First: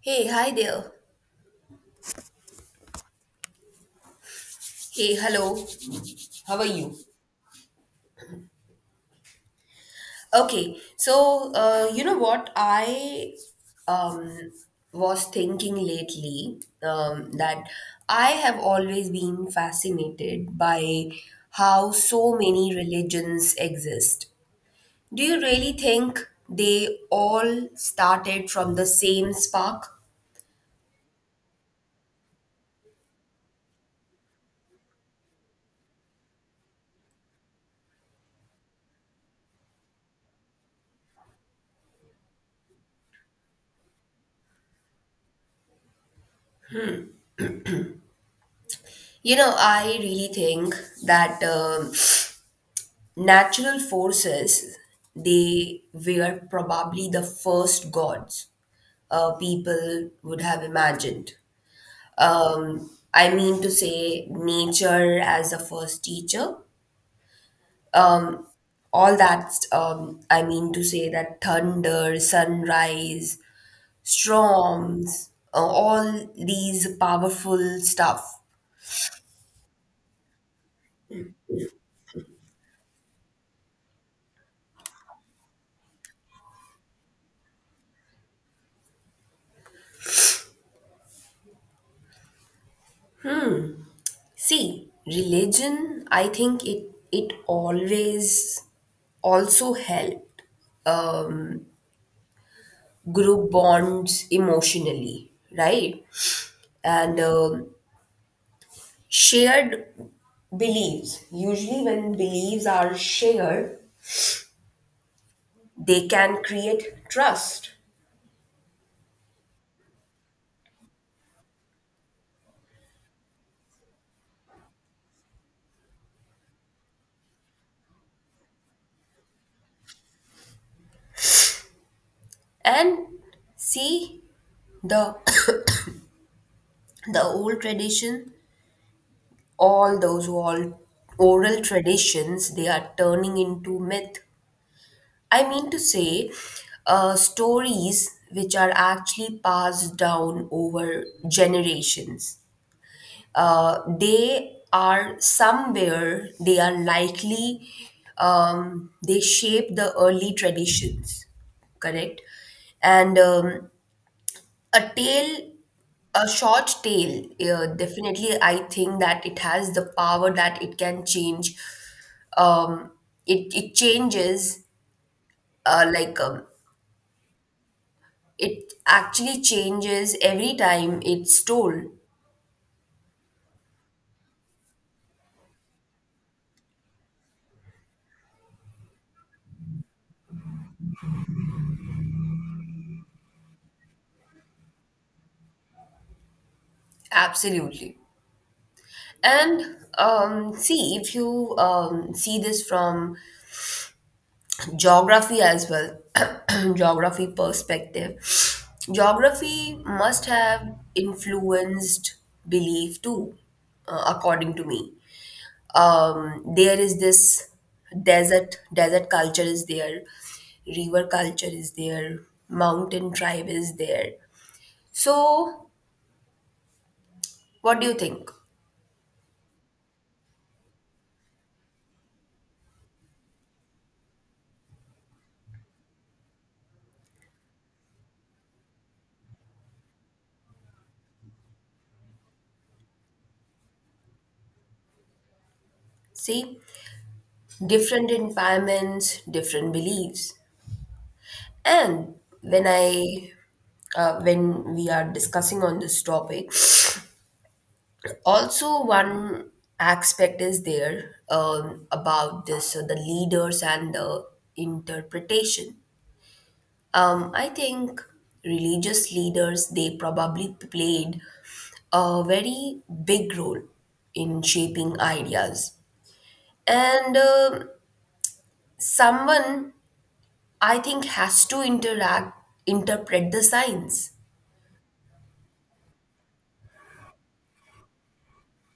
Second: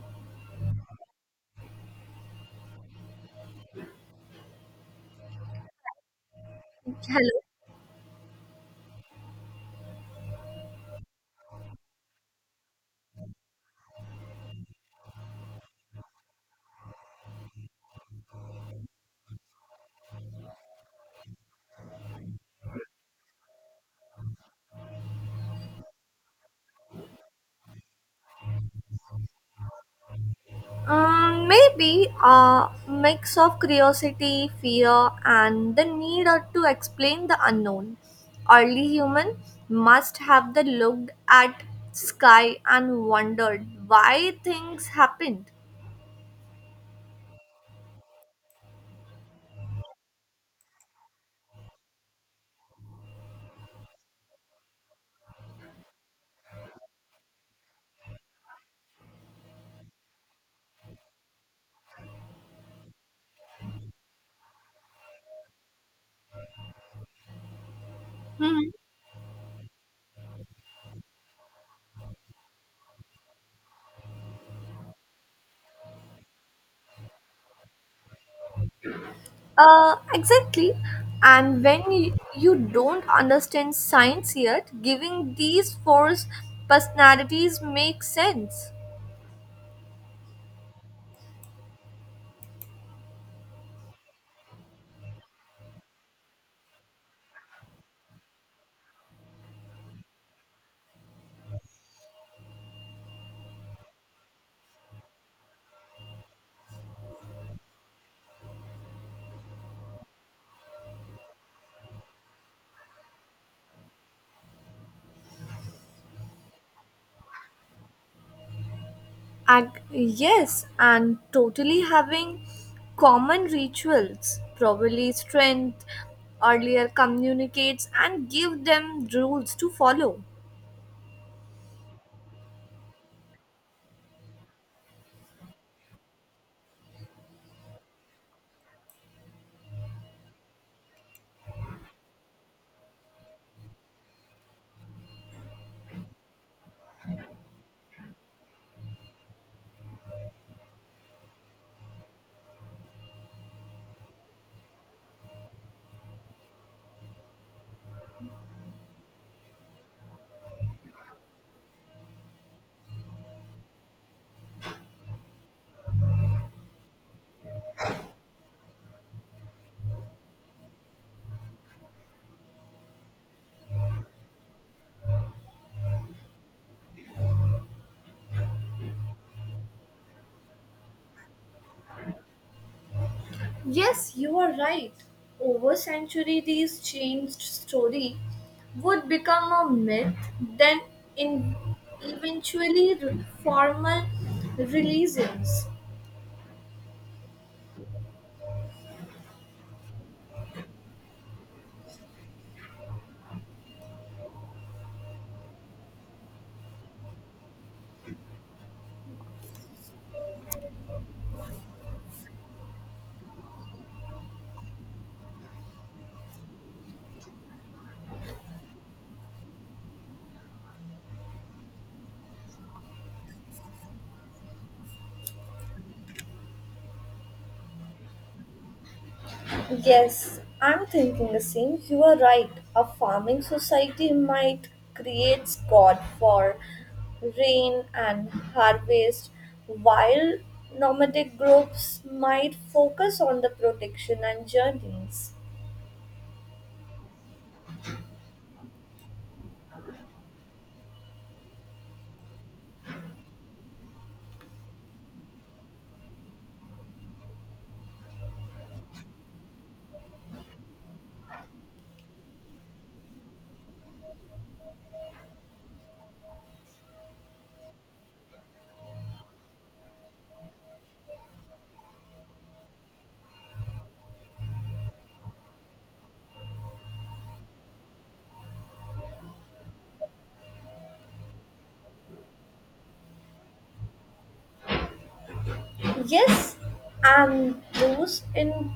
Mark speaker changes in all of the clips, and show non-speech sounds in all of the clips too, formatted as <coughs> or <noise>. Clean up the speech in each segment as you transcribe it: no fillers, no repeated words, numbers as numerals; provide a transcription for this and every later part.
Speaker 1: Hey, hi there. Hey, hello. How are you?
Speaker 2: Hello.
Speaker 1: Okay, so you know what? I um, was thinking lately that I have always been fascinated by how so many religions exist. Do you really think they all started from the same spark?
Speaker 2: Maybe a mix of curiosity, fear, and the need or to explain the unknown. Early human must have the looked at sky and wondered why things happened.
Speaker 1: You know, I really think that natural forces, they were probably the first gods people would have imagined. I mean to say, nature as the first teacher. Um,
Speaker 2: Hmm.
Speaker 1: I mean to say that thunder, sunrise, storms, all these powerful stuff.
Speaker 2: Exactly. And when you don't understand science yet, giving these four personalities makes sense.
Speaker 1: See, religion, I think it always also helped Um, group bonds emotionally, right? And shared beliefs. Usually, when beliefs are shared, they can create trust.
Speaker 2: Yes, and totally having common rituals, probably strength, earlier communicates, and give them rules to follow.
Speaker 1: And see the <coughs> the old tradition, all those old oral traditions, they are turning into myth. I mean to say, stories which are actually passed down over generations, they are somewhere they are likely, they shape the early traditions, correct. And um, a tale a short tale, definitely I think that it has the power that it can change um, it, it changes, uh, like um, it actually changes every time it's told.
Speaker 2: Yes, you are right. Over century, these changed story would become a myth, then in formal religions.
Speaker 1: Absolutely. And see, if you see this from geography as well, <clears throat> geography perspective, geography must have influenced belief too, according to me. There is this desert culture is there, river culture is there, mountain tribe is there. So, what do you think?
Speaker 2: Yes, I'm thinking the same. You are right. A farming society might create God for rain and harvest, while nomadic groups might focus on the protection and journeys.
Speaker 1: See, different environments, different beliefs. And when I, when we are discussing on this topic, also one aspect is there, about this, the leaders and the interpretation. I think religious leaders they probably played a very big role in shaping ideas, and someone I think has to interact interpret the signs.
Speaker 2: Yes, and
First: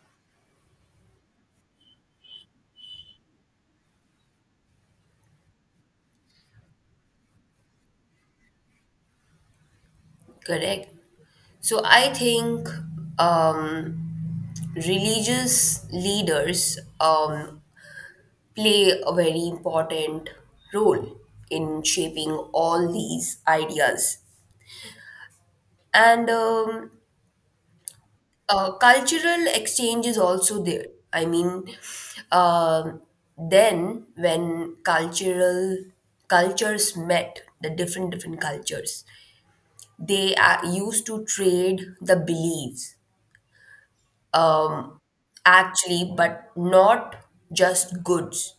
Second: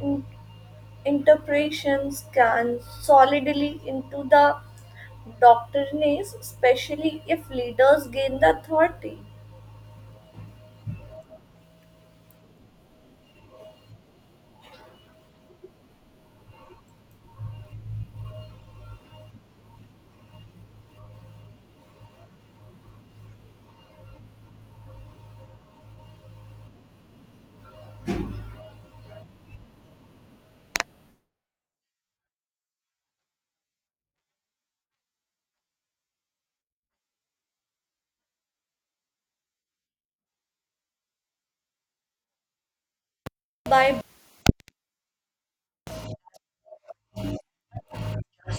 Speaker 2: in- interpretations can solidly into the doctrines, especially if leaders gain the authority.
Speaker 1: Correct. So I think, um, religious leaders, play a very important role in shaping all these ideas. And cultural exchange is also there. I mean, um then when cultural cultures met, the different cultures, they used to trade the beliefs,
Speaker 2: By
Speaker 1: um, actually, but not just goods,